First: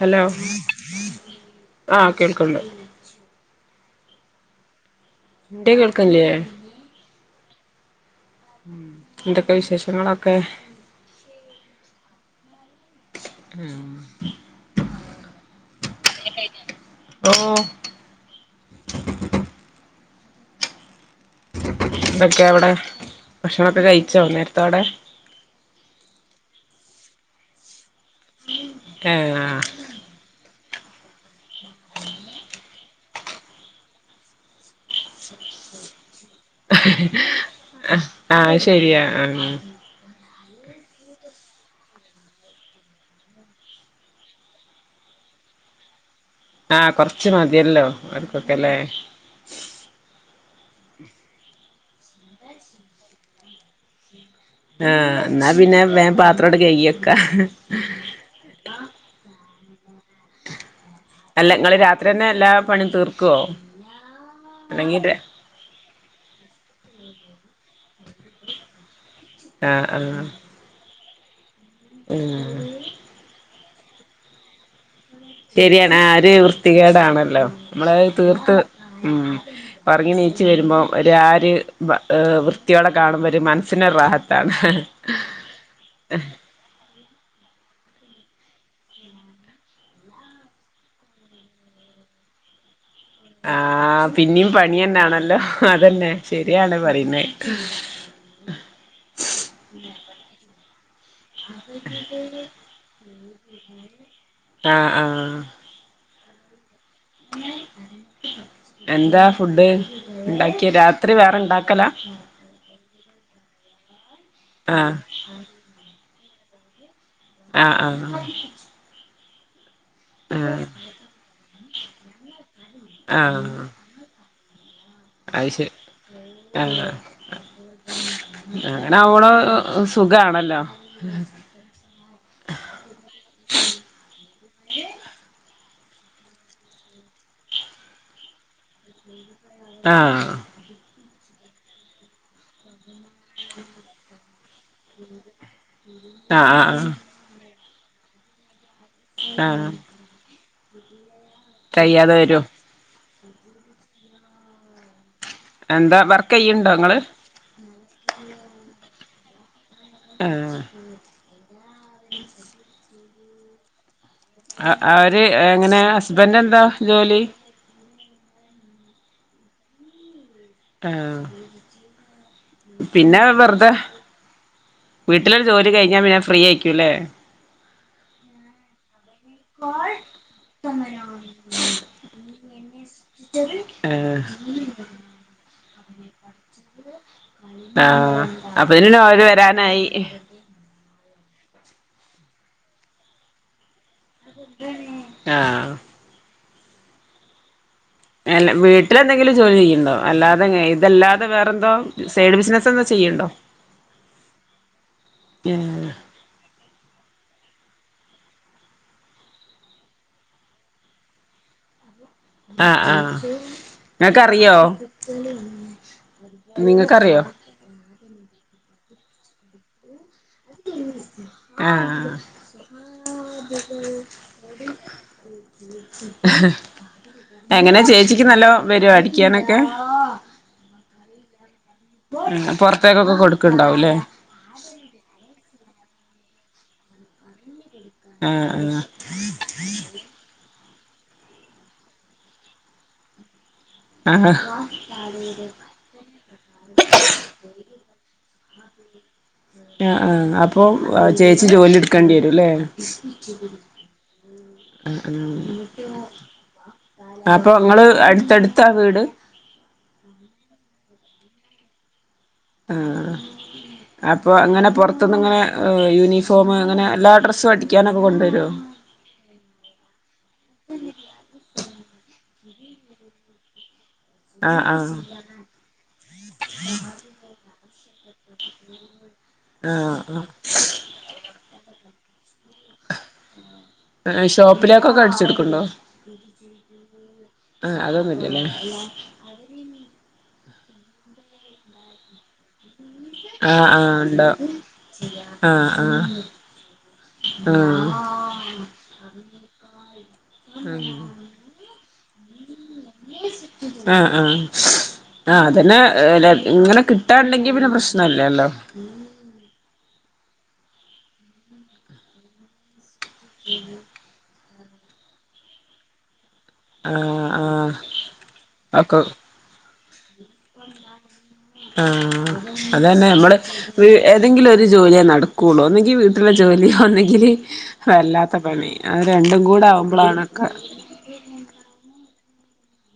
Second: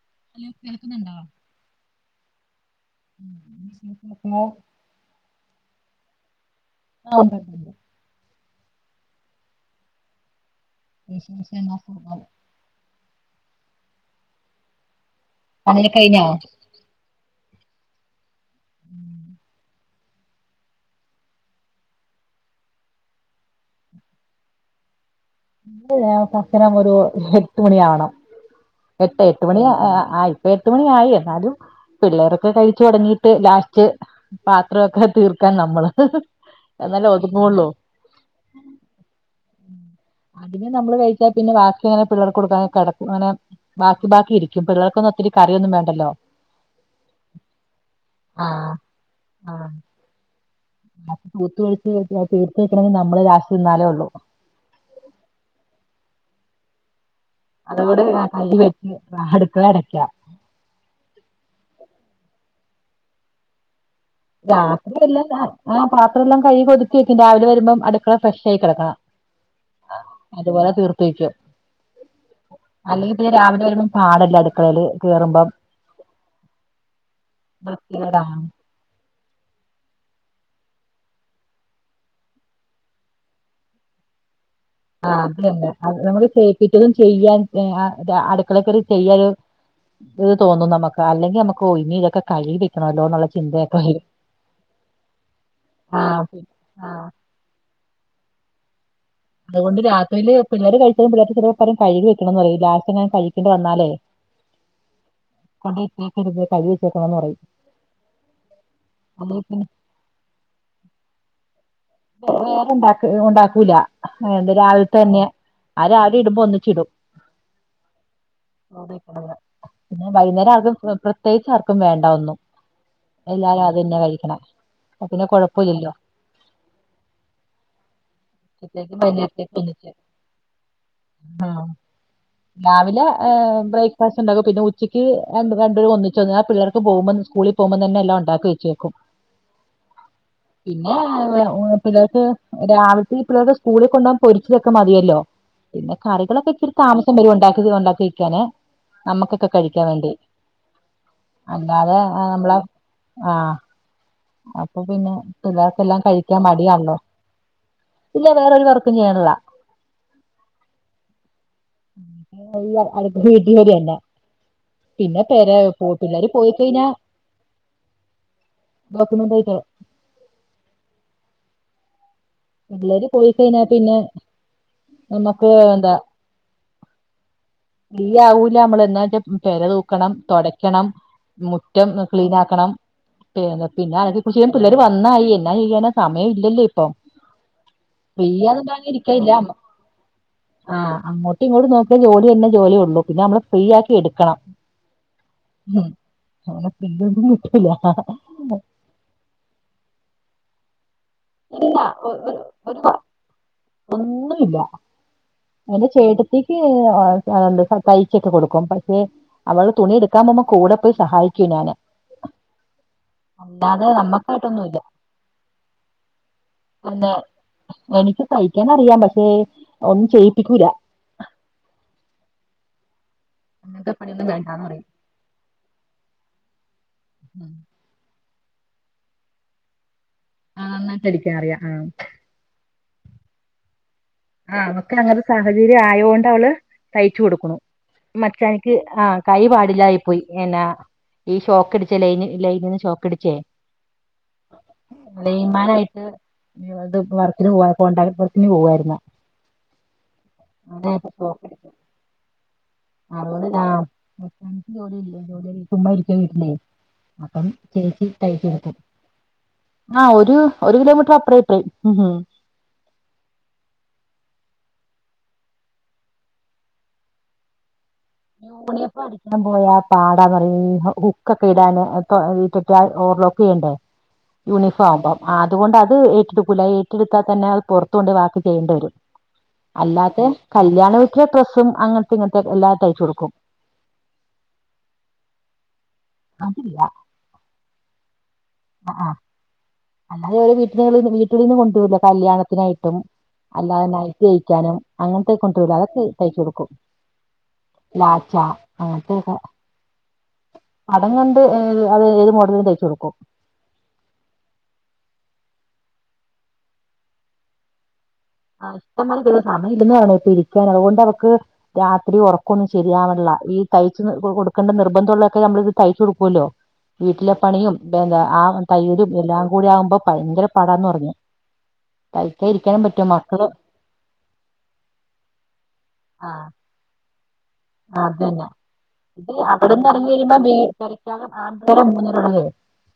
Hello ആഹ്, കേൾക്കണ്ട്. [inaudible] ഇന്റത് കേൾക്ക്ല്ലേ? ആഹ്, ഉണ്ട്ണ്ട് എന്തൊക്കെ വിശേഷങ്ങളൊക്കെ? വിശേഷണങ്ങൾ സുഖം. ഉം. പണിയൊക്കെ കഴിഞ്ഞോ? [inaudible] ഓഹ്. [inaudible] എന്തൊക്കെയ അവിടെ? ഭക്ഷണക്കെ കഴിച്ചോ? നേരത്തെ അവിടെ? ഇല്ലല്ല [unintelligible] ഒരുഎട്ട് മണി ആണം. എട്ട് എട്ട് ആഹ് മണി ആയി. എട്ടു മണിയായി എന്നാലും പിള്ളേരൊക്കെ കഴിച്ചു തുടങ്ങിയിട്ട് ലാസ്റ്റ്. പാത്ര ഒക്കെ തീർക്കാൻ നമ്മള. എന്നല്ലേ ഒതുങ്ങുള്ളൂ. ആഹ് അഹ് ശരിയാ. ആ അതിനെ നമ്മള് കഴിച്ചാൽ പിന്നെ ബാക്കി അങ്ങനെ പിള്ളേർ കൊടുക്കാതെ കടക്കും അങ്ങനെ. ബാക്കി ബാക്കി ഇരിക്കും. പിള്ളേർക്കൊന്നും ഒത്തിരി കറിയൊന്നും വേണ്ടല്ലോ? ആഹ് കൊറച്ച് മതിയല്ലോ അവർക്കൊക്കെല്ലേ? ആഹ് ആ തൂത്തൊഴിച്ച് തീർച്ച വെക്കണെങ്കിൽ നമ്മള് രാസ്റ്റ് നിന്നാലേ ഉള്ളു. ആഹ് എന്നാ പിന്നെ വേം പാത്രണ്ട്‌ കൈകി വെക്കാ. [inaudible] അല്ല നിങ്ങള് രാത്രി തന്നെ എല്ലാ പണിയും തീർക്കുവോ? അല്ലെങ്കി രാത്രിയ എല്ലാം ആ പാത്രമ എല്ലാം കഴുകി ഒതുക്കി വെക്കും. രാവിലെ വരുമ്പോം അടുക്കള ഫ്രഷ് ആയി കിടക്കണം. ആഹ് ആഹ് അതുപോലെ തീർത്തുവെക്കോ? [inaudible] അല്ലെങ്കിൽപിന്നെ രാവിലെ വരുമ്പോൾ പാടല്ലെ കേറുമ്പോ. ശരിയാണ് ആ ഒര് വൃത്തികേടാണല്ലോ നമ്മളത് വൃത്തികേടാണ് തീർത്. ഒറങ്ങി നീച് വരുമ്പോം ഒരാരു വൃത്തിയോടെ കാണുമ്പോ ഒരു മനസ്സിനൊരുറാഹത്താണ്. [inaudible] ഇത് തോന്നും നമക്ക് അല്ലങ്കി നമക്ക് ഒഴിഞ്ഞ് ഇതൊക്കെ കഴി ആഹ് പിന്നെയും പണിയെന്നാണല്ലോ ആ അതെന്നെ പി- ശരിയാണ് ആ പറയുന്നേ. അതുകൊണ്ട് രാത്രിയില് പിള്ളേര് കഴിച്ചാലും പിള്ളേർക്ക് ചിലപ്പോൾ പറയും കഴുകി വെക്കണം എന്ന് പറയും ലാസ്റ്റ് ഞാൻ കഴിക്കേണ്ടി വന്നാലേ ആഹ് ആഹ് [inaudible] എന്താ അല്ലെ പിന്നെ ഫുഡ്. ഉണ്ടാക്കിയ രാത്രി വേറെ ഇണ്ടാക്കല? വേറെണ്ടാക്ക ഉണ്ടാക്കൂല എന്ത ആ രാവിലത്തെന്നെ ആഹ് രാവിലെ ഇടുമ്പോ ഒന്നിച്ചിടും. ആഹ് ആഹ് ആഹ് പിന്നെ വൈന്നേരം ആർക്കും പ്രത്യേകിച്ച് ആർക്കും വേണ്ട ഒന്നും. എല്ലാരും അതെന്നെ കഴിക്കണം. അഹ്ശരി ആഹ് അങ്ങനെ ഉച്ചത്തേക്കും അവളോ വൈകുന്നേരത്തേക്കും ഒന്നിച്ച് സുഖാണല്ലോ രാവിലെ ഏഹ് ബ്രേക്ക്ഫാസ്റ്റ് ഉണ്ടകും പിന്നെ ഉച്ചയ്ക്ക് രണ്ടു രണ്ടുപേര് ഒന്നിച്ചൊന്നു ആഹ് പിള്ളേർക്ക് പോകുമ്പോന്ന് സ്കൂളി പോകുമ്പതന്നെ എല്ലാം ഉണ്ടാക്കിവെ ആഹ് പിന്നെ പിള്ളേർക്ക് രാവി ഈ പിള്ളേർക്ക് സ്കൂളി കൊണ്ടകാൻ പൊരിച്ചതക്കെ മതിയല്ലോ പിന്നെ ആ കറികളൊക്കെ ആ ഇച്ചിരി താമസി ആ ച്ചെന്തെലും ഉണ്ടാക്കി ഉണ്ടാക്കി വെക്കാന നമ്മക്കൊക്കെ ആ കഴിക്കാൻ വേണ്ടി അല്ലാതെ കഴിയാതെ വരോ നമ്മളെ ആഹ് അപ്പൊ പിന്നെ എന്താ പിള്ളേർക്കെല്ലാം വർക്ക് കഴിക്കാൻ ചെയ്യ്ണ്ടോ മടിയാണ്ല്ലോ. ഇങ്ങള് ഇല്ല വേറ ഒരു വർക്കും ചെയ്യണില്ല. ആഹ് ഇല്ല അടുക്ക് വീട്ടിൽ വരില്ല അവര് പിന്നെ പൊരേ എങ്ങനെ പോ പിള്ളേർ ഹസ്ബൻഡ് എന്താ പോയിക്കഴിഞ്ഞാ ജോലി ഡോക്യുമെന്റ്യിട്ടോ ആഹ് പിള്ളേര് പിന്നെ പോയി കഴിഞ്ഞാ വെറുതെ പിന്നെ വീട്ടിലൊരു ജോലി കഴിഞ്ഞാ പിന്നെ ഫ്രീ ആയിരിക്കൂല്ലേ. ഇല്ല്യ ആവൂല നമ്മൾ ന്ന്വെച്ച പെര തൂക്കണം തൊടയ്ക്കണം മുറ്റം ക്ലീൻ ആക്കണം പിന്ന പിന്നെ ആഹ് അതൊക്കെ കൃഷി ചെയ്യാൻ പിള്ളേര് വന്നായി എന്നാ ചെയ്യാന സമയം ഇല്ലല്ലേ ഇപ്പ ആഹ് അപ്പൊതിന് അവര് ഇരിക്കയില്ല വരാനായി. ആഹ് അങ്ങോട്ടും ഇങ്ങോട്ടും നോക്കിയ ജോലിയെന്നെ ജോലിയൊള്ളൂ പിന്നെ നമ്മള് ഫ്രീ ആക്കി എടു ക്കണം ആഹ് ഉം അങ്ങനെ പിന്നന്നും കിട്ടുല്ല. അല്ല വീട്ടിലെന്തെങ്കിലും ജോലി ചെയ്യണ്ണ്ടോ അല്ലാതെങ്ങ ഇതല്ലാ ല്ലാതെ വേറെന്തോ ഇല്ല ഒ- ഒരു സൈഡ് ബിസിനസ് ഒരു എന്താ വ- ചെയ്യണ്ടോ ഒന്നുമില്ല പിന്നെ റ്റക്ക് എന്ത തയ്ക്കൊക്ക കൊടുക്കും പക്ഷെ അവള് തുണി എടുക്കാൻ പോകുമ്മ കൂടെ പോയി സഹായിക്കും ഞാന് ആഹ് ആഹ് അല്ലാതെ നിങ്ങക്കറിയോ? നമ്മക്കായിട്ടൊന്നുമില്ല ഉമ്മോ എനിക്ക് തയ്ക്കാനറിയാം പക്ഷെ ഒന്നും ചെയ് ആഹ് അങ്ങനത്തെ പണിയൊന്നും വേണ്ടാന്ന് പറയും. ഉം. എങ്ങനെ ചേച്ചിക്ക് നല്ലോ വരുവോ അടിക്കാനൊക്കെ ആഹ് നന്നായിട്ടടിക്കാനറിയാ ആഹ് ഉം പൊറത്തേക്കൊക്കെ കൊട്ക്കണ്ടാവുല്ലേ ആഹ് അവക്കെ അങ്ങനൊരു സാഹചര്യം ആയോണ്ട് അവള് തയ്ച്ചോടുക്കുണു മച്ചാനക്ക് ആഹ് ആഹ് കൈ പാടില്ലായി പോയി എന്നാ ഈ ഷോക്കടിച്ചേ ലൈന് ലൈനിന്ന് ഷോക്കടിച്ചേ. ആഹ് ലൈൻമാനായിട്ട് യ്യോത് വർക്കിന് പോ കോൺണ്ടാക്ട് വർക്കിന് പോവുവാരുന്നു. അഹ് ആഹ് അപ്പ് പ്പൊ സ്റ്റോപ്പ് ചേച്ചി എടുത്തു ജോലി എടുക്കേണ്ടി വരുംല്ലേ ഉം. അപ്പം അപ്പൊ ങ്ങള് ചേച്ചി അടുത്തടുത്താ തയ്ച്ചെടുക്കും വീട് ആ ഒരു ഒരു കിലോമീറ്റർ അപ്രെ ഇപ്രേ ഉം. ഉം. അപ്പൊ അങ്ങനെ പുറത്തുനിന്ന് ഇങ്ങെ യൂണിഫോം ഇങ്ങനെ എല്ലാ ഡ്രസ്സും അടിക്കാനൊക്കെ കൊണ്ടെ ണിയ പാട് ഞാൻ പോയാ പാടാ മറി ഹുക്കൊക്കെ ഇടാൻ വീറ്റൊറ്റ ആ ഓർലോക്കെ ചെയ്യണ്ടേ ആഹ് ആഹ് യൂണിഫോം അം അതുകൊണ്ട് അത് ഏറ്റെടുക്കൂല്ല ഏറ്റെടുത്താൽ തന്നെ അത് പുറത്തുണ്ട് വാക്ക് ചെയ്യേണ്ട വരും ആഹ്‌ ആഹ്‌. അല്ലാത്തെ കല്യാണ ഡ്രസ്സും അങ്ങനത്തെ ഇങ്ങനത്തെ എല്ലാത്തയച്ച കൊടുക്കും ആ ഷോപ്പിലേക്കൊക്കെ അടിച്ചെടുക്കണ്ടോ അതില്ല ആഹ അതൊന്നുംല്ലല്ലേ ഇല്ലാ. ആ അല്ലാതെ ഓ വീട്ട വീട്ടിൽന്നന്ന് കൊണ്ടുവരല്ലോ കല്യാണത്തിനായിട്ടും ആഹ് അല്ലാതെ ആഹ് നൈറ്റ് ഉണ്ടാവും തയ്ക്കാനും അങ്ങനത്തെ കൊണ്ടു പോലെ അതൊക്കെ തയ്ചോട്ടുക്കും ആഹ്‌. ലാച്ച അങ്ങനത്തെൊക്കെ ഉം അതങ്ങനെണ്ട് ഏ അത് ഏത് മോഡലും തയ്ച്ചു കൊടുക്കും ആഹ്‌ ആഹ് ആ അതന്നെ ലെ ഇങ്ങനെ കിട്ടാണ്ടെങ്കി പിന്നെ പ്രശ്നല്ലേല്ലോ ആ ഇഷ്ടമാതിെ സമയ ഇടുന്നാണോ ഇപ്പൊ ഇരിക്കാൻ അതുകൊണ്ട് അവക്ക് രാത്രി ഉറ കൊന്നും ശരിയാവള്ള ഈ തയ്ച്ച് കൊടുക്കേണ്ട നിർബന്ധമുള്ളതൊക്കെ നമ്മള ഇത് തയ്ച്ചു കൊടുക്കൂല്ലോ ആഹ് വീട്ടിലെ ആഹ് പണിയും എന്താ ആ ഒക്കെ തൈരും എല്ലാം കൂടി ആകുമ്പോ ഭയങ്കര പടന്ന് പറഞ്ഞു പൈസ ഇരിക്കാ പറ്റുമ വ ഏതെങ്കിലും ഒരു ജോലിയേ നടക്കുള്ളൂ അന്നെങ്കിൽ വീട്ടില ആ ജോലി ഒന്നെങ്കില് അതന്നെ വല്ലാത്ത പണി അത് രണ്ടും കൂടെ ആവുമ്പോളാണൊക്കെ മൂന്നര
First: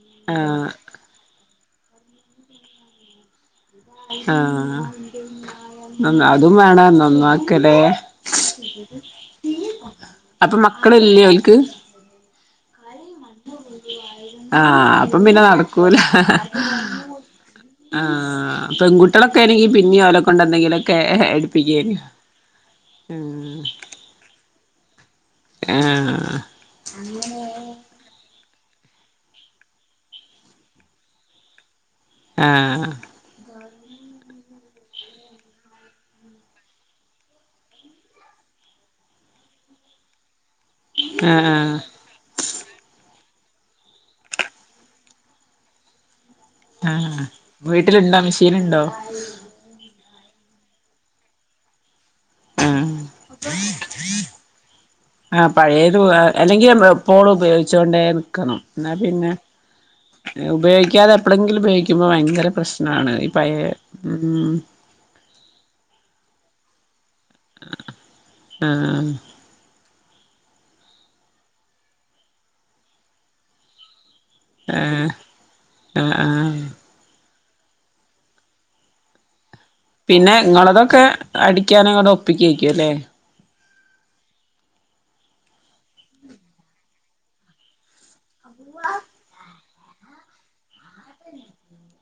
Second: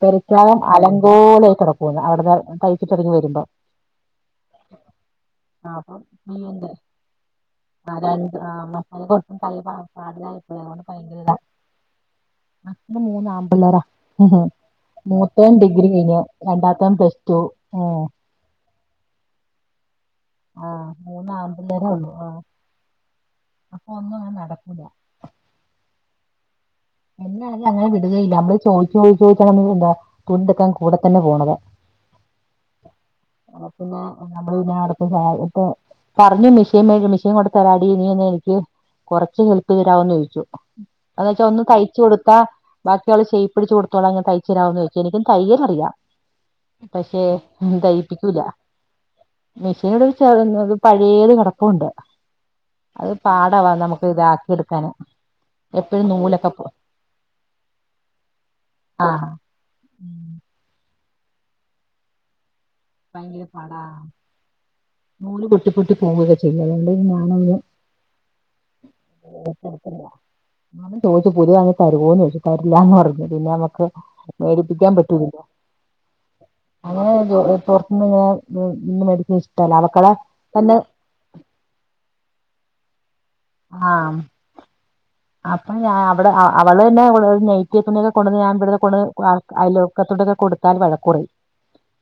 പൊല ആഹ് [unintelligible] അതുപോലെ കിട പോന്ന് അവിടുന്ന് തയ്ച്ചിട്ടി ഇറങ്ങി വരുമ്പോ ആഹ്‌. ആ അപ്പം അ ആ അതും നീയുണ്ട് വേണ നന്നാക്കലേ കയ പാടതപ്പോ അപ്പൊ അതോണ്ട് ഭയങ്കര മക്കളില്ലേ ഇല്ല ഓൽക്ക് മ മൂന്ന് ആമ്പല്ലോറ ഉ ആഹ് അപ്പം പിന്നെ മൂത്തം ഡിഗ്രി നടക്കൂല കഴിഞ്ഞു രണ്ടാമത്ത പ്ലസ്ടു ആഹ പെൺകുട്ടളൊക്ക ആണെങ്കിൽ പിന്നെയല കൊണ്ട ആ എന്തെങ്കിലൊക്കെ മൂന്ന് ആമ്പിള്ളേരേ എടുപ്പിക്കെനി. ഒന്നു അങ് നടക്കൂല ഏഹ്‌. എന്ന അങ്ങനെ വിടുകയില്ല നമ്മള് ചോദിച്ചു ചോയിച്ച ചോദിച്ചാൽ നമ്മ വിട. കൂണെടുക്കാൻ കൂടെ തന്നെ പോണതാ ആഹ് [unintelligible] നമ്മള് പിന്നെ [inaudible] പറഞ്ഞു മെഷീൻ മേ മെഷീൻ കൊടുത്തരാടി നിയൊന്ന് എനിക്ക് കൊറച്ച് ഹെൽപ്പ് തരവോന്ന് ചോദിച്ചു അത് വെച്ച ഒന്ന് ആഹ് തയ് ച്ച് കൊടുത്താ ബാക്കിയൊള്ള ഷേയ്പ്പടിച്ച് കൊടുത്തോള അങ്ങന തയ്ച്ചരാവോന്ന് ചെയ്ച്ച് എനിക്കും തയല്ലറിയാം പഷേ ആഹ് ഞാ വീട്ടിലുണ്ടോ തയിപ്പിക്കൂല മെഷീനുണ്ടോ മെഷീൻ [unintelligible] പഴേത് കെടപ്പോണ്ട് ആഹ് അത് പാടാവാ നമുക്ക് ഇതാക്കി എടുക്കാന് എപ്പോഴും നൂലൊക്കെ പോം പ്പോളുപയോഗിച്ചു കൊണ്ടേ നിക്കണം എന്നാ പിന്നെ ആഹ് ഉപയോഗിക്കാതെ എപ്പളെങ്കിലും ഉപയോഗിക്കുമ്പോ ഭയങ്കര പ്രശ്നാണ് ഈ പഴേയെ ഉം നുല് പൊട്ടിപ്പൊട്ടി പോവുകക്കെ ചെയ്യും അതുകൊണ്ട് ഞാനൊന്ന് ആഹ് ഓഹ് ഞാനും ചോയ്ച്ചു പുതിയ തരുവോന്ന് ചോയിച്ചു തരില്ലന്ന് പറഞ്ഞു പിന്നെ നമ്മക്ക് മേടിപ്പിക്കാൻ ആഹ് പറ്റുലല്ലോ ആഹ് ആഹ് അങ്ങനെ ജോ പൊറത്തുന്ന് ഞാൻ ന്ന് മേടി [unintelligible] പിന്നെ ഇങ്ങളതൊക്കെ അടിക്കാനങ്ങോട്ട് ഒപ്പിയ്ക്കാക്കുലേ ആമ് അപ്പോ ഞാൻ അവടെ അവള്ന്നെ നെയ്റ്റി തുണിയൊക്കെ കൊട്ന്ന് ഞാൻ ഇവിടുന്ന് കൊ ഐലോക്കത്തോടൊക്കെ കൊടുത്താൽ വഴക്കൊറയും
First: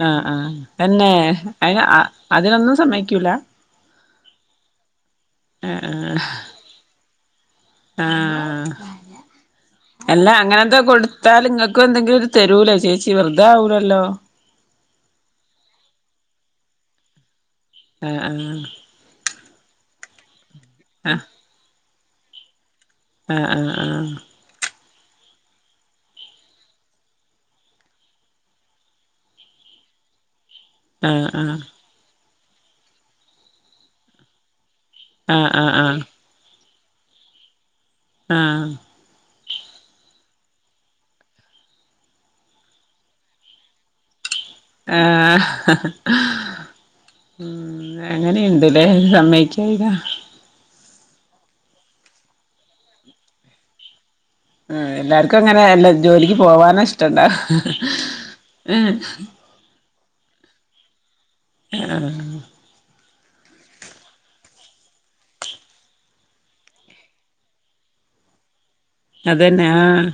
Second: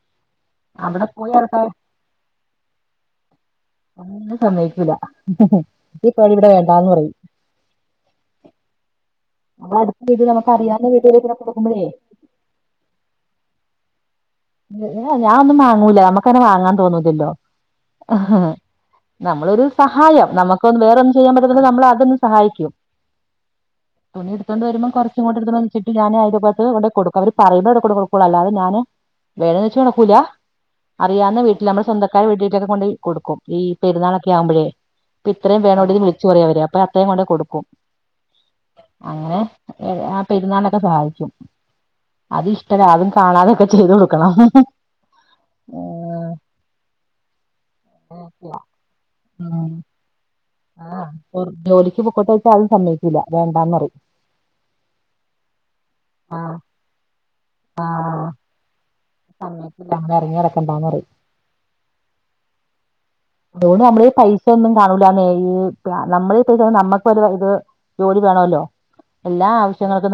ആഹ് ആഹ് തന്നെ അതിന് അതിനൊന്നും സമ്മയിക്കൂല ഒന്നിനും സമയിക്കുലാ ആഹ് ആഹ് [unintelligible] ഇവിടെ വേണ്ടാന്ന് പറയും ആഹ് നമ്മള അടുത്ത അല്ല വീട്ടിൽ നമുക്ക് അങ്ങനെന്തോ അറിയാവുന്ന വീട്ടുകാരൊക്കെ കൊടുത്താൽ ഇങ്ങക്കും കൊടുക്കുമ്പോഴേ എന്തെങ്കിലൊരു തരൂലേ ചേച്ചി വെറുതെ ആവൂലല്ലോ ഏഹ് ഞാ ഒന്നും മാങ്ങൂല നമ്മുക്കന്നെ വാങ്ങാൻ തോന്നൂലല്ലോ ആഹ് നമ്മളൊരു സഹായം നമുക്കൊന്ന് വേറൊന്നും ആഹ് ചെയ്യാൻ പറ്റുന്ന നമ്മള അതൊന്ന് സഹായിക്കും ആഹ് ആഹ് ആഹ് തുണിയെടുത്തൊണ്ട് വരുമ്പോ കൊറച്ചിങ്ങോട്ട് എടുന്ന് വെച്ചട്ട് ഞാന് അയിലോകത്ത് കൊണ്ടെകൊടുക്കും അവര് പറയ്ബോ കൊടുകുള്ളു അല്ലാതെ ഞാന് [unintelligible] വെച്ച് കൊടുക്കൂല ആഹ് അറിയാന്ന ആഹ് വീട്ടിൽ നമ്മള് സ്വന്ത ക്കാരെ വെട്ടിട്ടൊക്കെ കൊണ്ടേയ് കൊടുക്കും ഈ പെരുന്നാളൊക്കെ ആവുമ്പഴേ ഇപ്പ ഇത്രം ആഹ് ആഹ് ആഹ് ആഹ് വേണോടി വി ളിച്ചുറയും അവര് അപ്പോ അത്രേം കൊണ്ടെ കൊടുക്കും. ആഹ് അങ്ങനെ ആഹ് പെരുന്നാള്ന്നൊക്കെ സഹായിക്കും അത് ഇഷ്ടല്ല അതും കാണാതൊക്കെ ചെയ്തു കൊടുക്കണം. ആഹ് മ്മ് അങ്ങനെയിണ്ട്ലേ ഉം സമ്മയിക്കായികാ ആഹ് പൊർ ജോലിക്ക് പൊക്കോട്ട് വെച്ചാ അതും സമ്മയിക്കുല വേണ്ടന്ന്റയും ആഹ് എല്ലാർക്കും അങ്ങനെ എല്ല ജോലിക്ക് ആഹ് പോവാന ഇഷ്ട്ടണ്ടാ സമ്മയികുല അങ്ങനെ എറങ്ങി നടക്കണ്ട പറയും ആഹ് അതുകൊണ്ട് നമ്മടെ കൈയിൽ പൈസയ ഒന്നും കാണൂല്ലന്നേ ഈ നമ്മള പൈസ നമ്മക്ക് ഒരു ഇത് ജോലി വേണോലോ അതെന്നെ ആഹ്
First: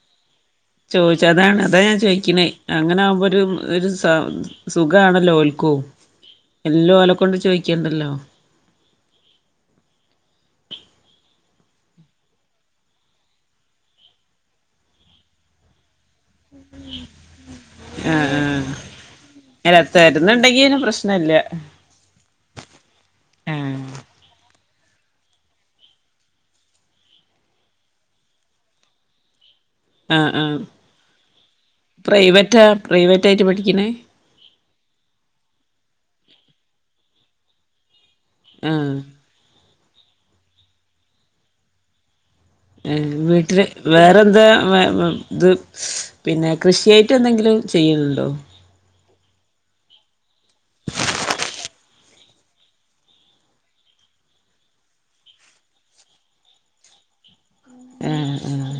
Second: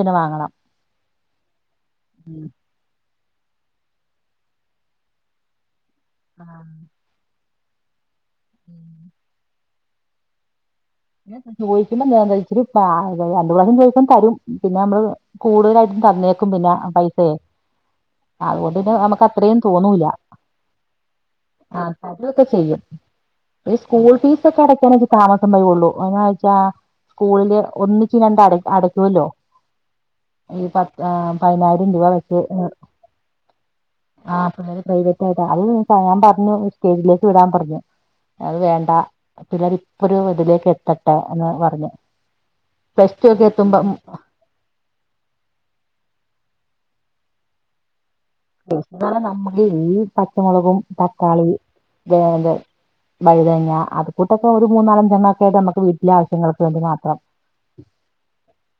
തന്നെ വാങ്ങണം ചോയിച്ച അതാ അതാണ് ഞാൻ ഉം ചോദിക്കണേ അങ്ങനെ ആവുമ്പോ ഒരു സ സുഖാണല്ലോൽക്കു എല്ലോല കൊണ്ട് ചോയിക്കണ്ടല്ലോ ഉം പിന്നെ ചോയിക്കുമ്പോ [unintelligible] രണ്ട് പ്രശ്യം ചോയ്ക്കുമ്പം തരും പിന്നെ നമ്മള് കൂടുതലായിട്ടും തന്നേക്കും പിന്നെ പൈസയേ ആഹ് ആഹ് അതുണ്ട്ന്നെ നമുക്കത്രയും അല്ല തോന്നൂലാ തരുന്നുണ്ടെങ്കി പിന്നെ പ്രശ്നല്ല ആഹ് തരുവേക്കെ ചെയ്യും ഈ ആഹ് സ്കൂൾ ഫീസൊക്കെ അടക്കാണെങ്കി താമസം വരുവൊള്ളൂ എങ്ങനാവെച്ചാ സ്കൂളില് ഒന്നിച്ചിരണ്ട് അട അടക്കുലോ ആഹ് ഈ പത്ത് ഹ് പതിനായിരം രൂവ വെച്ച് പ്രൈവറ്റാ പ്രൈവറ്റ് ആയിട്ട് പഠിക്കണേ ആ പിള്ളേർ പ്രൈവറ്റായിട്ടാ അത് ഞാൻ പറഞ്ഞു സ്റ്റേജിലേക്ക് വിടാൻ പറഞ്ഞു അത് വേണ്ട ആഹ് പിള്ളേര് ഇപ്പൊ ഒരു ഇതിലേക്ക് എത്തട്ടെ എന്ന് പറഞ്ഞു പ്ലസ് ടു ഒക്കെ വീട്ടില് എത്തുമ്പം വേറെന്താ വേ ഇത് സ് പിന്നെ കൃഷിയായിട്ടെന്തെങ്കിലും ചെയ്യുന്നുണ്ടോ കൃഷി നമ്മള് ഈ പച്ചമൊളകും തക്കാളി വേലെ വഴുതനങ്ങ അത്കൂട്ടൊക്കെ ഒരു മൂന്നാലഞ്ചേണ്ണകായിട്ട് നമക്ക് വീട്ടിലെ ആവശ്യങ്ങക്ക് വേണ്ടി മാത്രം ആഹ് ആഹ്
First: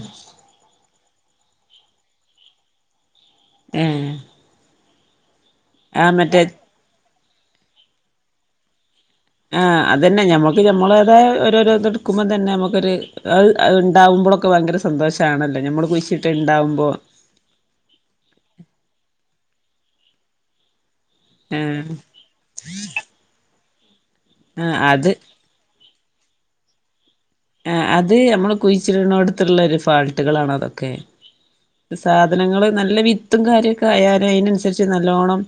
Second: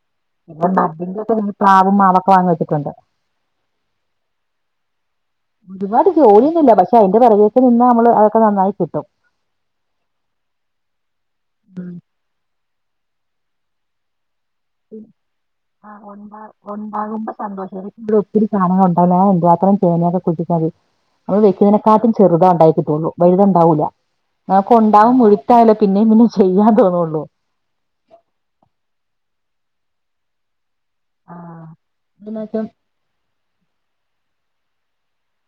പിന്നെ ന്റെക്കെ പ്രാവും മാളോക്കെ വാങ്ങി വെച്ചിട്ടുണ്ട് ഏ ഏ ഒരുപാട് മറ്റേ ജോലിയൊന്നുല്ല പഷേ അതിന്റെ പൊറകൊട്ട് നിന്നാ നമ്മള് അതൊക്കെ നന്നായി കിട്ടും.. ആ അതന്നെ ഞമ്മക്ക് ഞമ്മളേതായ ഓരോരോ ത്ടുക്കുമ്പോ തന്നെ നമുക്കൊരു. ഹ്ഹ്. ഉണ്ടാവുമ്പോളൊ ക് ഭയങ്കര സന്തോഷണല്ലോ ഞമ്മള് കുയിച്ചിട്ട്ണ്ടാവുമ്പോ അപ്പ സന്തോഷറി ഗ്രൂപ്പിൽ സാനങ്ങൾ ആഹ് [unintelligible] ചെറുതാണ്ടായ്ട്ട് തോന്നും വലുത്ണ്ടാവൂല ആഹ് അത് ഞങ്ങക്കുണ്ടാവും ഒയ് റ്റായാലോ പിന്നെപിന്നെ ചെയ്യാൻ തോന്നൊള്ളൂ. ആഹ് അത് ഞമ്മള് കുയ്ച്ച്ട്ണോട്ത്ത്ള്ള ഒര് ഫാൾട്ടുകളാണ് അതൊക്കെ ആഹ് ഇതിനൊക്കെ സാധനങ്ങള് ന്നല്ലേവിത്തും കാര്യയൊക്കെ ആയാല് അയ്നനു സരിച് ന്നല്ലോണം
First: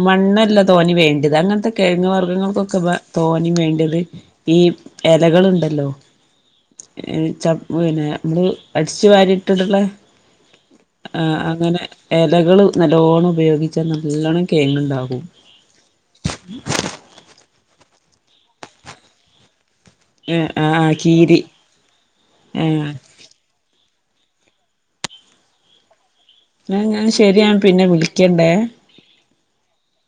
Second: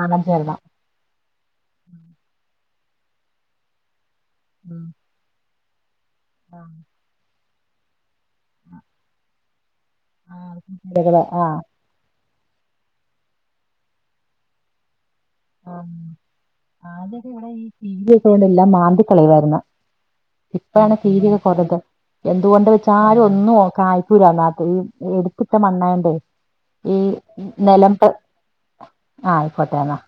മണം ചേരണം തോനിവേണ്ടത് അങ്ങൻത്തെ കിഴങ്ങ്ർഗ്ഗങ്ങൾക്കൊക്കെ തോനെ വേണ്ടത് ഈ ഉം എലകള്ണ്ടല്ലോ ആഹ് ഈ ചപ്പ്പിന്നെ മ്മള് അടിച്ചു വാരിട്ട്ട്ട്ള്ള ആഹ് ഇലകള് ആഹ് അങ്ങനെ എലകൾ ന്നല്ലോണ്ണം ഉപയോഗിച്ചാൽ ന്നല്ലോണം കെയങ്ങ്ണ്ടാകും ആഹ് ആദ്യോക്കെഞാ ഇവിടെ ഈ ടി വി ഇവിടെല്ലാം മാന്തികളയായിരുന്നു ഏ ആ ഇപ്പഴാണ് കീരി റ്റിവിയോക്കെ കുറത് ഏ എന്തുകൊണ്ട് വെച്ചാലും ഒന്നും ഓർക്കാത് ക്കൂലല്ലാതെ ഈ, ഈ എടുക്കിട്ട മണ്ണായോണ്ടേ ഈ ന്നഞാൻ ശെരിയാൻ പിന്നെ നിലം വിളിക്കണ്ടേ ആഹ് അയ്ക്കോട്ടെന്ന